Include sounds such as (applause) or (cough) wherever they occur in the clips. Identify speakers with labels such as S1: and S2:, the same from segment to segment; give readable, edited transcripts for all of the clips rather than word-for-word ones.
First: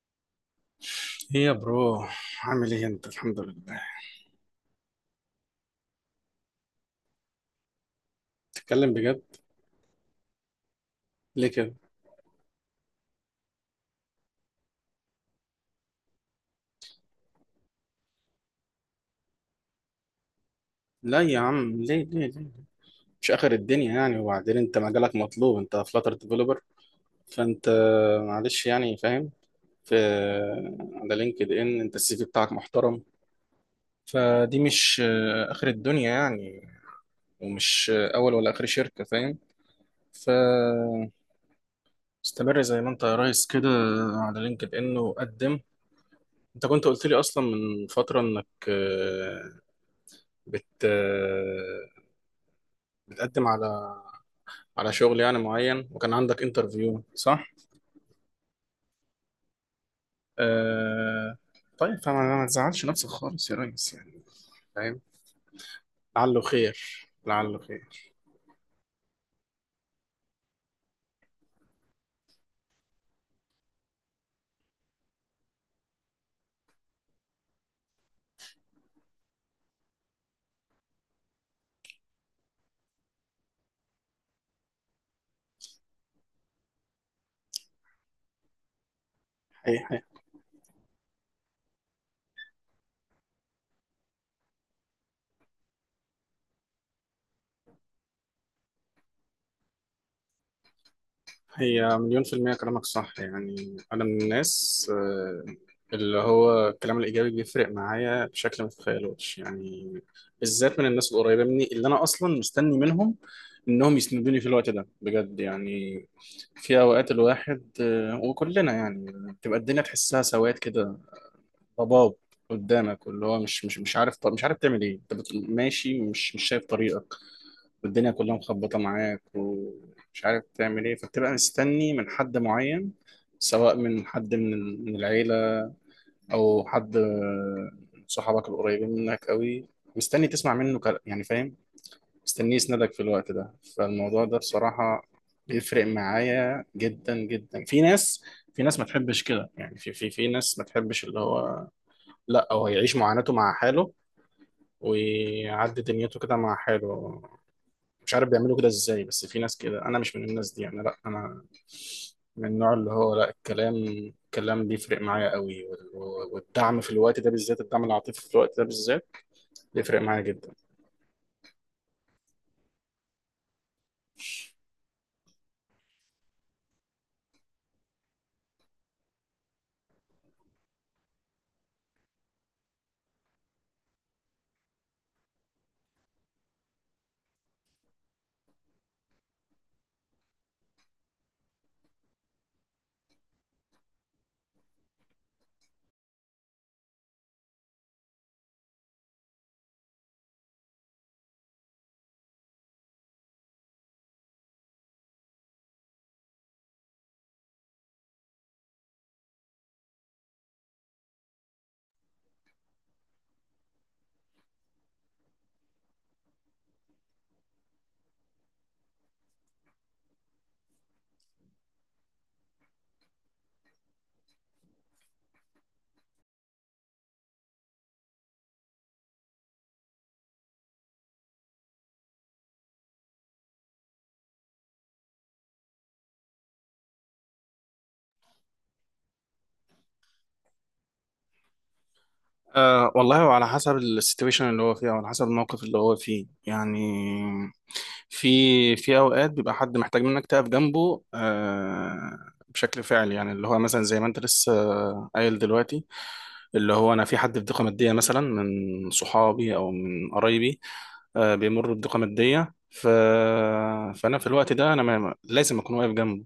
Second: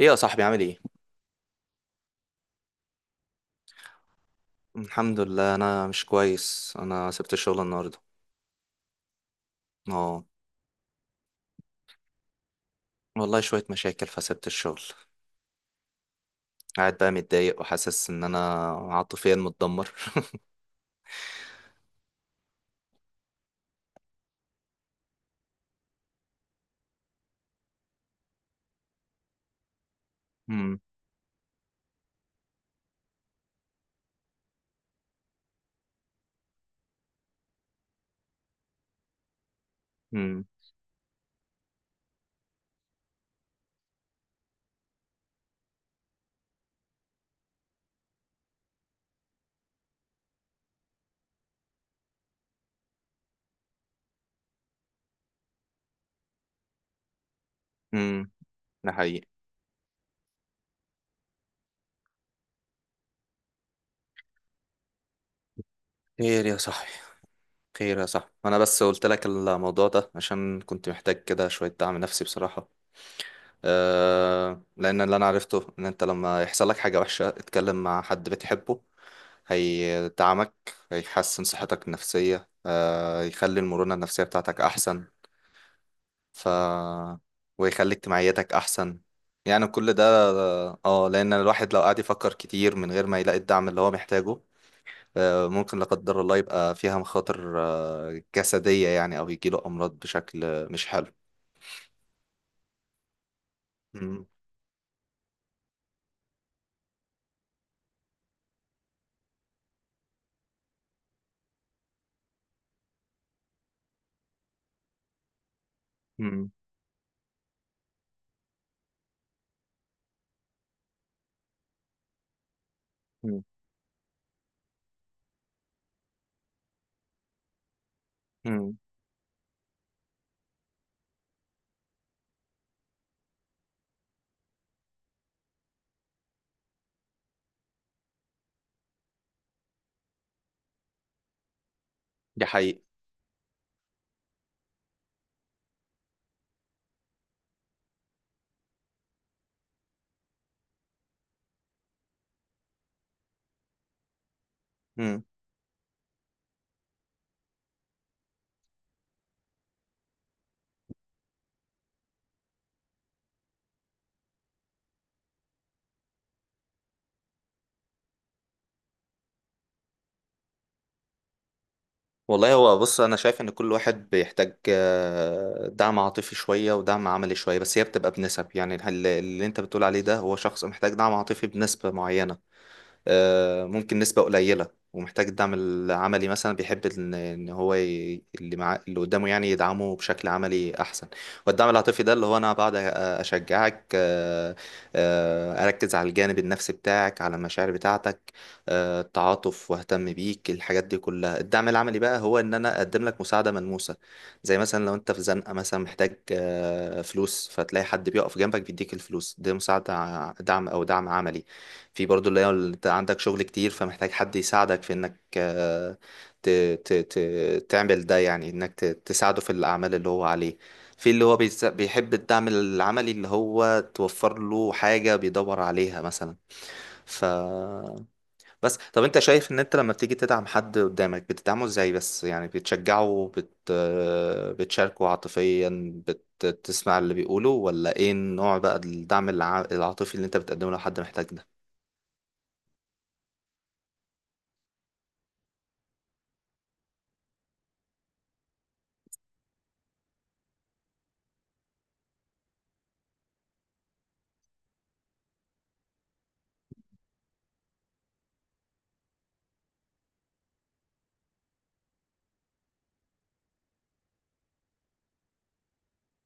S1: ايه يا صاحبي، عامل ايه؟
S2: ايه يا برو، عامل ايه انت؟ الحمد لله.
S1: الحمد لله. انا مش كويس، انا سبت الشغل النهارده.
S2: تتكلم بجد؟
S1: اه،
S2: ليه كده؟
S1: والله شويه مشاكل فسبت الشغل. قاعد بقى متضايق وحاسس ان انا عاطفيا متدمر. (laughs)
S2: لا يا عم، ليه، مش اخر الدنيا يعني. وبعدين انت مجالك مطلوب، انت فلاتر ديفلوبر، فانت معلش يعني، فاهم؟ في
S1: امم.
S2: على لينكد ان انت السي في بتاعك محترم، فدي مش اخر الدنيا يعني. ومش اول ولا اخر شركة، فاهم؟ ف
S1: امم.
S2: استمر زي ما انت يا ريس كده، على لينكد ان وقدم. انت كنت قلت لي اصلا من فترة انك بت بتقدم على شغل يعني معين، وكان عندك انترفيو، صح؟
S1: امم. ده حقيقي.
S2: آه... طيب، فما ما تزعلش نفسك خالص يا ريس يعني، فاهم؟ لعله
S1: خير يا صاحبي،
S2: خير، لعله
S1: خير يا
S2: خير.
S1: صاحبي، انا بس قلت لك الموضوع ده عشان كنت محتاج كده شويه دعم نفسي بصراحه. لان اللي انا عرفته ان انت لما يحصل لك حاجه وحشه اتكلم مع حد بتحبه هيدعمك، هيحسن صحتك النفسية، يخلي المرونة النفسية بتاعتك أحسن. ف ويخلي اجتماعياتك أحسن، يعني كل
S2: هي-
S1: ده. اه، لأن الواحد لو قعد يفكر كتير من غير ما يلاقي الدعم اللي هو محتاجه ممكن لا قدر الله يبقى فيها مخاطر جسدية، يعني أو يجيله أمراض بشكل مش حلو.
S2: هي مليون في المية كلامك صح يعني. أنا من
S1: مم.
S2: الناس، اللي هو الكلام الإيجابي بيفرق معايا بشكل ما تتخيلوش يعني، بالذات من الناس القريبة مني، اللي أنا أصلا مستني منهم إنهم يسندوني في الوقت ده بجد يعني.
S1: مم.
S2: في أوقات الواحد، وكلنا يعني، بتبقى الدنيا تحسها سواد كده، ضباب قدامك، واللي هو
S1: مم.
S2: مش عارف تعمل إيه. أنت ماشي، مش شايف طريقة، والدنيا كلها
S1: مم.
S2: مخبطة معاك ومش عارف تعمل ايه، فبتبقى مستني من حد معين، سواء من حد من من العيلة، أو حد، صحابك القريبين منك قوي، مستني تسمع منه كلام يعني، فاهم؟
S1: دي
S2: مستني
S1: حقيقة.
S2: يسندك في الوقت ده، فالموضوع ده بصراحة بيفرق معايا جدا جدا. في ناس، ما تحبش كده يعني، في في في ناس ما تحبش اللي هو، لا، هو يعيش معاناته مع حاله ويعدي دنيته كده مع حاله. مش عارف بيعملوا كده ازاي، بس في ناس كده. انا مش من الناس دي، انا لا، انا من النوع اللي هو لا، الكلام بيفرق معايا قوي، والدعم في الوقت ده بالذات، الدعم العاطفي في الوقت ده بالذات بيفرق معايا جدا.
S1: والله، هو بص، انا شايف ان كل واحد بيحتاج دعم عاطفي شويه ودعم عملي شويه، بس هي بتبقى بنسب. يعني اللي انت بتقول عليه ده هو شخص محتاج دعم عاطفي بنسبه معينه، ممكن نسبة قليلة. ومحتاج الدعم العملي مثلا، بيحب ان إن هو ي... اللي مع... اللي قدامه يعني يدعمه بشكل عملي احسن. والدعم العاطفي ده اللي هو انا بقعد اشجعك، اركز على الجانب النفسي بتاعك، على المشاعر بتاعتك، التعاطف، واهتم بيك، الحاجات دي كلها. الدعم العملي بقى هو ان انا اقدم لك مساعدة ملموسة، زي مثلا لو انت في زنقة مثلا، محتاج فلوس، فتلاقي حد بيقف جنبك بيديك الفلوس، ده مساعدة دعم، او دعم عملي. في برضو اللي هو اللي انت عندك شغل كتير، فمحتاج حد يساعدك في انك آه، ت ت ت تعمل ده، يعني انك تساعده في الاعمال اللي هو عليه. في اللي هو بيحب الدعم العملي، اللي هو توفر له حاجة بيدور عليها مثلا. ف بس طب انت شايف ان انت لما بتيجي تدعم حد قدامك بتدعمه ازاي؟ بس يعني بتشجعه، بت... آه، بتشاركه عاطفيا، بتسمع اللي بيقوله، ولا ايه النوع بقى الدعم العاطفي اللي انت بتقدمه لو حد محتاج ده؟
S2: والله، وعلى حسب السيتويشن اللي هو فيها، وعلى حسب الموقف اللي هو فيه يعني. في اوقات بيبقى حد محتاج منك تقف جنبه، بشكل فعلي يعني، اللي هو مثلا زي ما انت لسه قايل دلوقتي، اللي هو انا في حد في ضيقه ماديه مثلا من صحابي او من قرايبي، بيمر بضيقه ماديه، فانا في الوقت ده انا ما... لازم اكون واقف جنبه،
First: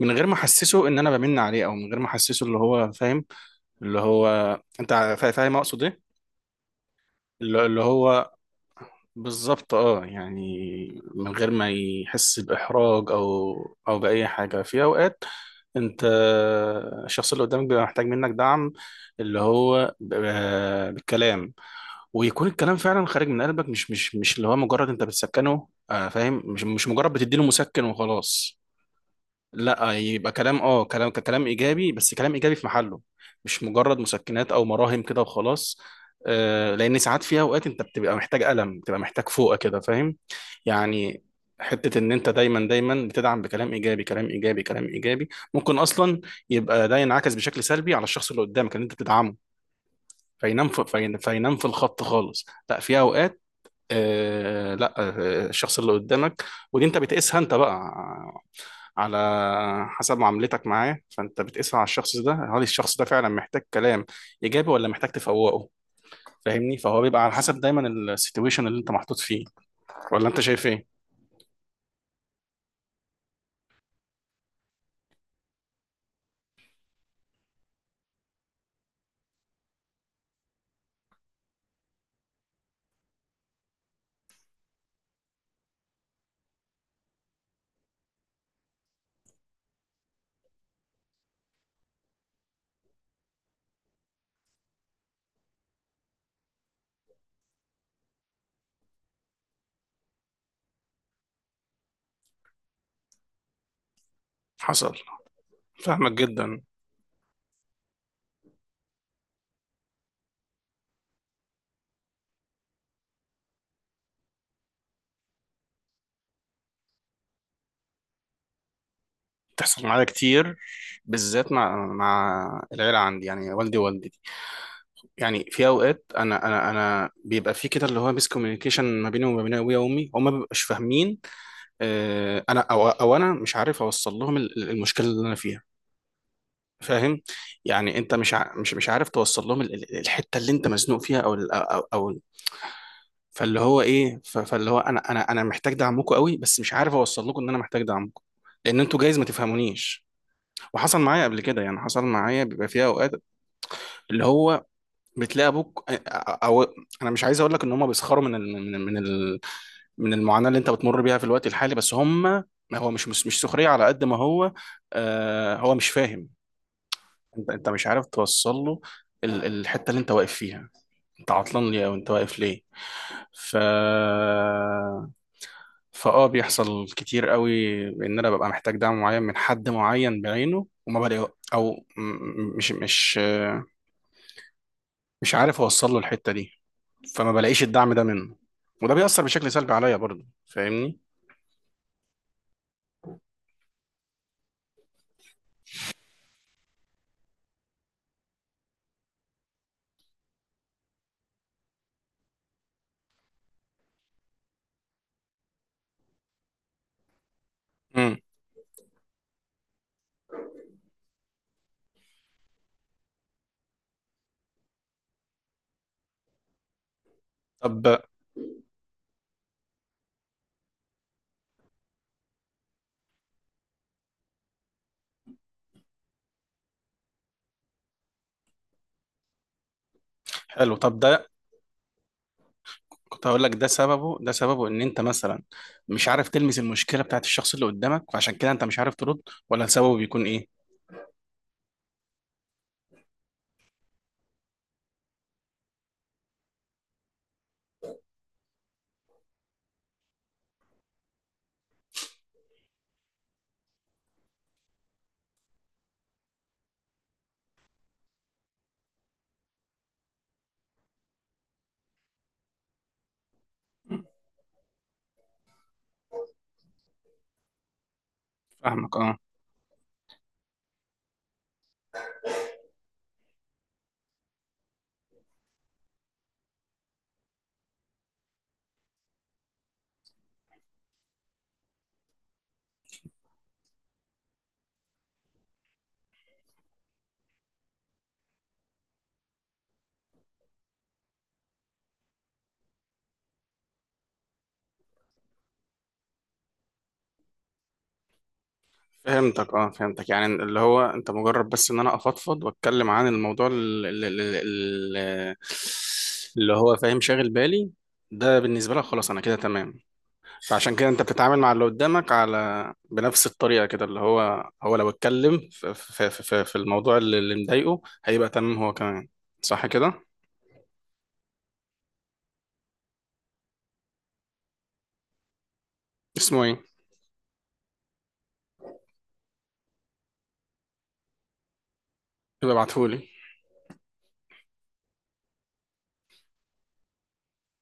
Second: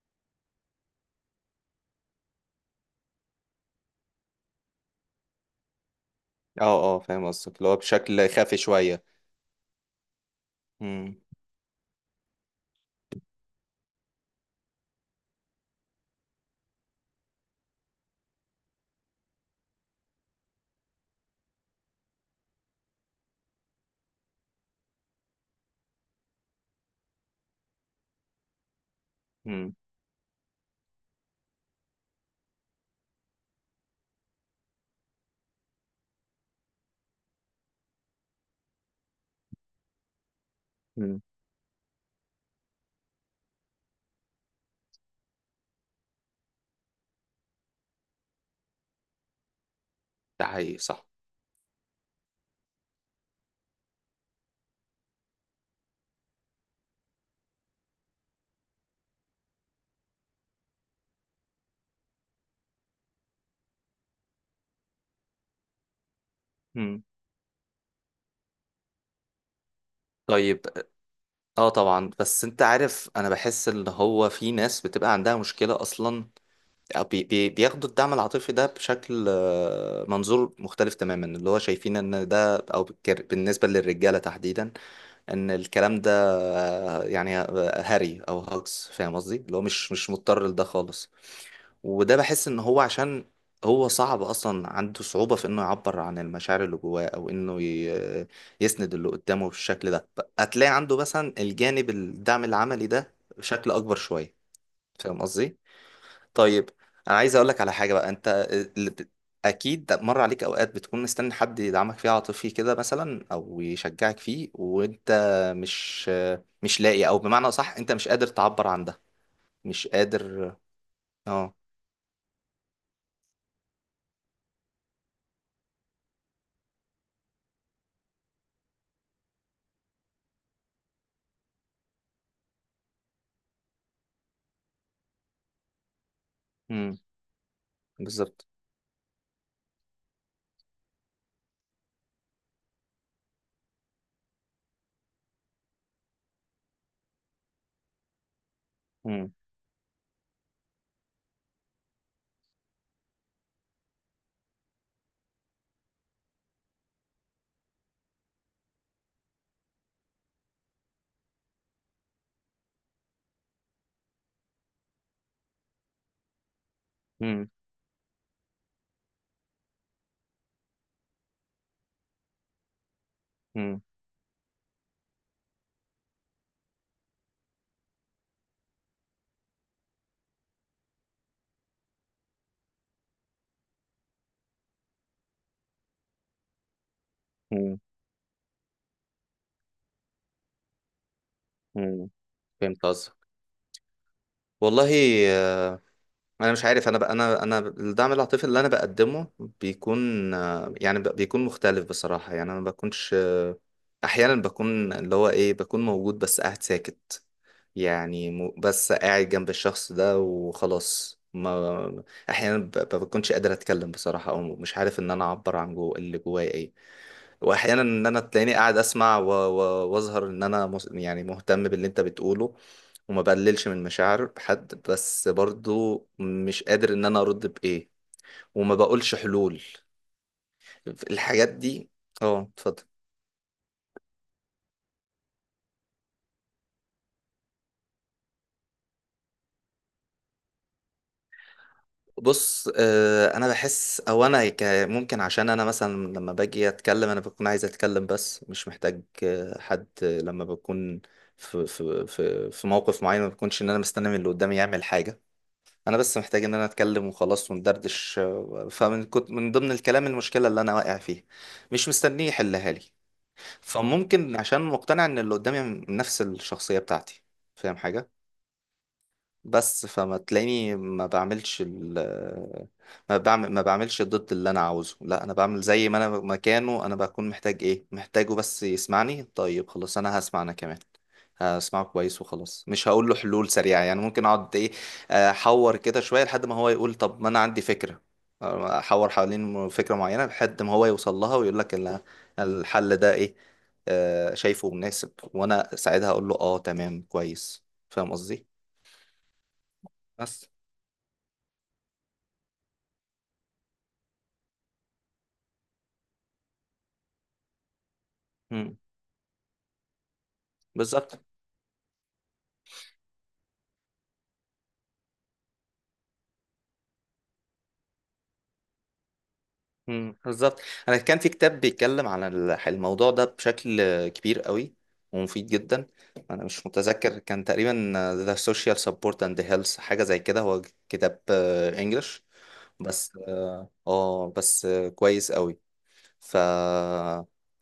S2: من غير ما احسسه ان انا بمن عليه، او من غير ما احسسه اللي هو، فاهم؟ اللي هو انت، فاهم اقصد ايه؟
S1: اه، اه، فاهم قصدك،
S2: اللي
S1: اللي هو
S2: اللي
S1: بشكل
S2: هو
S1: خافي شوية.
S2: بالظبط، اه يعني،
S1: امم.
S2: من غير ما يحس باحراج او باي حاجه. في اوقات انت، الشخص اللي قدامك بيبقى محتاج منك دعم اللي هو بالكلام، ويكون الكلام فعلا خارج من قلبك، مش اللي هو مجرد انت بتسكنه، فاهم؟ مش مجرد بتديله مسكن وخلاص.
S1: امم.
S2: لا، يبقى كلام، كلام كلام ايجابي، بس كلام ايجابي في محله، مش مجرد مسكنات او مراهم كده وخلاص. لان ساعات، في اوقات، انت بتبقى محتاج قلم، بتبقى محتاج فوقه كده، فاهم يعني؟
S1: امم.
S2: حتة ان انت دايما دايما بتدعم بكلام ايجابي كلام ايجابي كلام ايجابي، ممكن اصلا يبقى ده ينعكس بشكل سلبي على الشخص اللي قدامك اللي انت بتدعمه،
S1: ده
S2: فينام
S1: حقيقي صح.
S2: فينام في الخط خالص. لا، في اوقات، آه لا آه الشخص اللي قدامك، ودي انت بتقيسها انت بقى على حسب معاملتك معاه. فانت بتقيسها على الشخص ده، هل الشخص ده فعلا محتاج كلام ايجابي ولا محتاج تفوقه؟ فاهمني؟ فهو
S1: امم.
S2: بيبقى على حسب دايما السيتويشن اللي انت محطوط فيه. ولا انت
S1: طيب.
S2: شايف ايه؟
S1: اه، طبعا. بس انت عارف، انا بحس ان هو في ناس بتبقى عندها مشكلة اصلا، أو بي بي بياخدوا الدعم العاطفي ده بشكل منظور مختلف تماما، اللي هو شايفين ان ده، او بالنسبة للرجالة تحديدا، ان الكلام ده يعني هري او هاكس، فاهم قصدي، اللي هو مش مضطر لده خالص. وده بحس ان هو عشان هو صعب اصلا، عنده صعوبة في انه يعبر عن المشاعر اللي جواه، او انه يسند اللي قدامه بالشكل ده، هتلاقي عنده مثلا الجانب الدعم العملي ده بشكل اكبر شوية.
S2: حصل.
S1: فاهم قصدي؟
S2: فاهمك جدا.
S1: طيب. انا عايز اقول لك على حاجة بقى. انت اللي بت- اكيد مر عليك اوقات بتكون مستني حد يدعمك فيه عاطفي كده مثلا، او يشجعك فيه، وانت مش مش لاقي، او بمعنى صح انت مش قادر تعبر عن ده،
S2: تحصل
S1: مش
S2: معايا كتير،
S1: قادر.
S2: بالذات
S1: اه.
S2: مع العيله عندي يعني، والدي ووالدتي. يعني في اوقات، انا بيبقى في كده، اللي هو ميس كوميونيكيشن ما بيني وما بين ابويا وامي، هما ما بيبقاش فاهمين. انا، او او انا مش عارف اوصل لهم المشكله اللي انا فيها،
S1: امم.
S2: فاهم؟ يعني انت مش
S1: بالظبط.
S2: مش عارف توصل لهم الحته اللي انت مزنوق فيها، او ال- او او. فاللي هو ايه، فاللي هو انا محتاج دعمكم قوي، بس مش عارف اوصل لكم ان انا محتاج دعمكم، لان انتوا جايز ما تفهمونيش. وحصل معايا قبل كده يعني، حصل معايا بيبقى فيها اوقات، اللي هو بتلاقي ابوك، انا مش عايز اقول لك ان هم بيسخروا من ال من المعاناة اللي انت بتمر بيها في الوقت الحالي، بس هم، ما هو مش، سخرية على قد ما هو، هو مش فاهم. انت
S1: مم.
S2: انت مش عارف توصل له الحتة اللي انت واقف فيها، انت عطلان ليه او انت واقف ليه. ف
S1: مم.
S2: فاه بيحصل كتير قوي ان انا ببقى محتاج دعم معين من حد معين بعينه، وما بلاقي، او م- م- مش مش آه، مش عارف اوصل له الحتة دي، فما بلاقيش
S1: مم.
S2: الدعم ده منه، وده بيأثر بشكل سلبي عليا برضه، فاهمني؟
S1: مم. فهمت قصدك. والله، آه، انا مش عارف. انا بقى، انا الدعم العاطفي اللي انا بقدمه بيكون يعني بيكون مختلف بصراحه. يعني انا ما بكونش، احيانا بكون، اللي هو ايه، بكون موجود بس قاعد ساكت،
S2: مم.
S1: يعني بس قاعد جنب الشخص ده وخلاص. ما احيانا بكونش قادر اتكلم بصراحه، او مش عارف ان انا اعبر عن جو اللي جوايا ايه. واحيانا
S2: طب،
S1: ان انا تلاقيني قاعد اسمع واظهر ان انا يعني مهتم باللي انت بتقوله، وما بقللش من مشاعر حد، بس برضو مش قادر ان انا ارد بايه، وما بقولش حلول،
S2: حلو، طب ده،
S1: الحاجات دي. اه، اتفضل.
S2: كنت هقول لك، ده سببه ان انت مثلا مش عارف تلمس المشكله بتاعت الشخص اللي قدامك، فعشان كده انت مش عارف ترد، ولا سببه بيكون ايه؟
S1: بص، انا بحس، او ممكن عشان انا مثلا، لما باجي اتكلم انا بكون عايز اتكلم بس مش محتاج حد. لما بكون في موقف معين، ما بكونش ان انا مستني من اللي قدامي يعمل حاجة. انا بس محتاج ان انا اتكلم وخلاص، وندردش، فمن كنت من ضمن الكلام المشكله اللي انا واقع فيها، مش مستنيه يحلها لي. فممكن عشان مقتنع ان اللي قدامي من نفس الشخصيه بتاعتي، فاهم حاجه؟
S2: فاهمك. اه
S1: بس فما تلاقيني ما بعملش ما بعمل، ما بعملش ضد اللي انا عاوزه. لا، انا بعمل زي ما انا مكانه، انا بكون محتاج ايه محتاجه، بس يسمعني، طيب خلاص انا هسمع انا كمان، هسمعه كويس وخلاص. مش هقول له حلول سريعة، يعني ممكن اقعد ايه، احور كده شوية لحد ما هو يقول طب ما انا عندي فكرة. احور حوالين فكرة معينة لحد ما هو يوصل لها، ويقول لك الحل ده ايه، شايفه مناسب، وانا ساعتها اقول له اه تمام كويس. فاهم قصدي؟
S2: فهمتك، يعني
S1: بس.
S2: اللي هو انت مجرد بس ان انا افضفض واتكلم عن الموضوع ال- اللي هو، فاهم، شاغل بالي، ده بالنسبه
S1: مم.
S2: لك خلاص انا كده تمام. فعشان كده انت
S1: بالظبط.
S2: بتتعامل مع اللي قدامك على بنفس الطريقه كده، اللي هو لو اتكلم في الموضوع اللي مضايقه، هيبقى تمام هو كمان، صح كده؟
S1: مم. بالظبط. انا كان في كتاب بيتكلم عن الموضوع ده بشكل كبير قوي ومفيد جدا.
S2: اسمه
S1: انا
S2: ايه؟
S1: مش متذكر، كان تقريبا The Social Support and the Health، حاجه زي كده. هو كتاب انجلش
S2: يبقى ابعتهولي.
S1: بس. اه، بس كويس قوي. ف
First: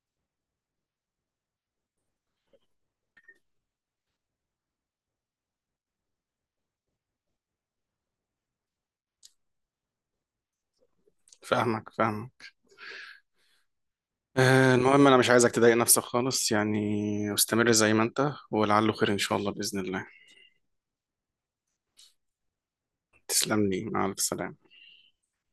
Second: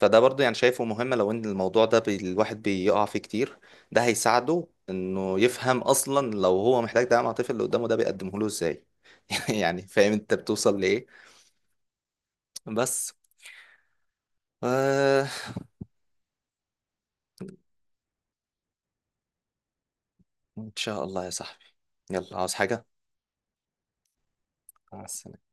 S1: فده برضو يعني شايفه مهم، لو ان الموضوع ده الواحد بيقع فيه كتير، ده هيساعده انه يفهم اصلا لو هو محتاج دعم عاطفي، اللي قدامه ده بيقدمه له ازاي. (laughs) يعني فاهم انت بتوصل لايه؟
S2: فاهمك.
S1: بس.
S2: المهم انا
S1: آه
S2: مش عايزك تضايق نفسك خالص يعني، استمر زي ما انت، ولعله خير ان شاء الله، باذن الله.
S1: إن شاء الله يا صاحبي. يلا، عاوز حاجة؟
S2: تسلم لي، مع الف سلامه.
S1: مع السلامة.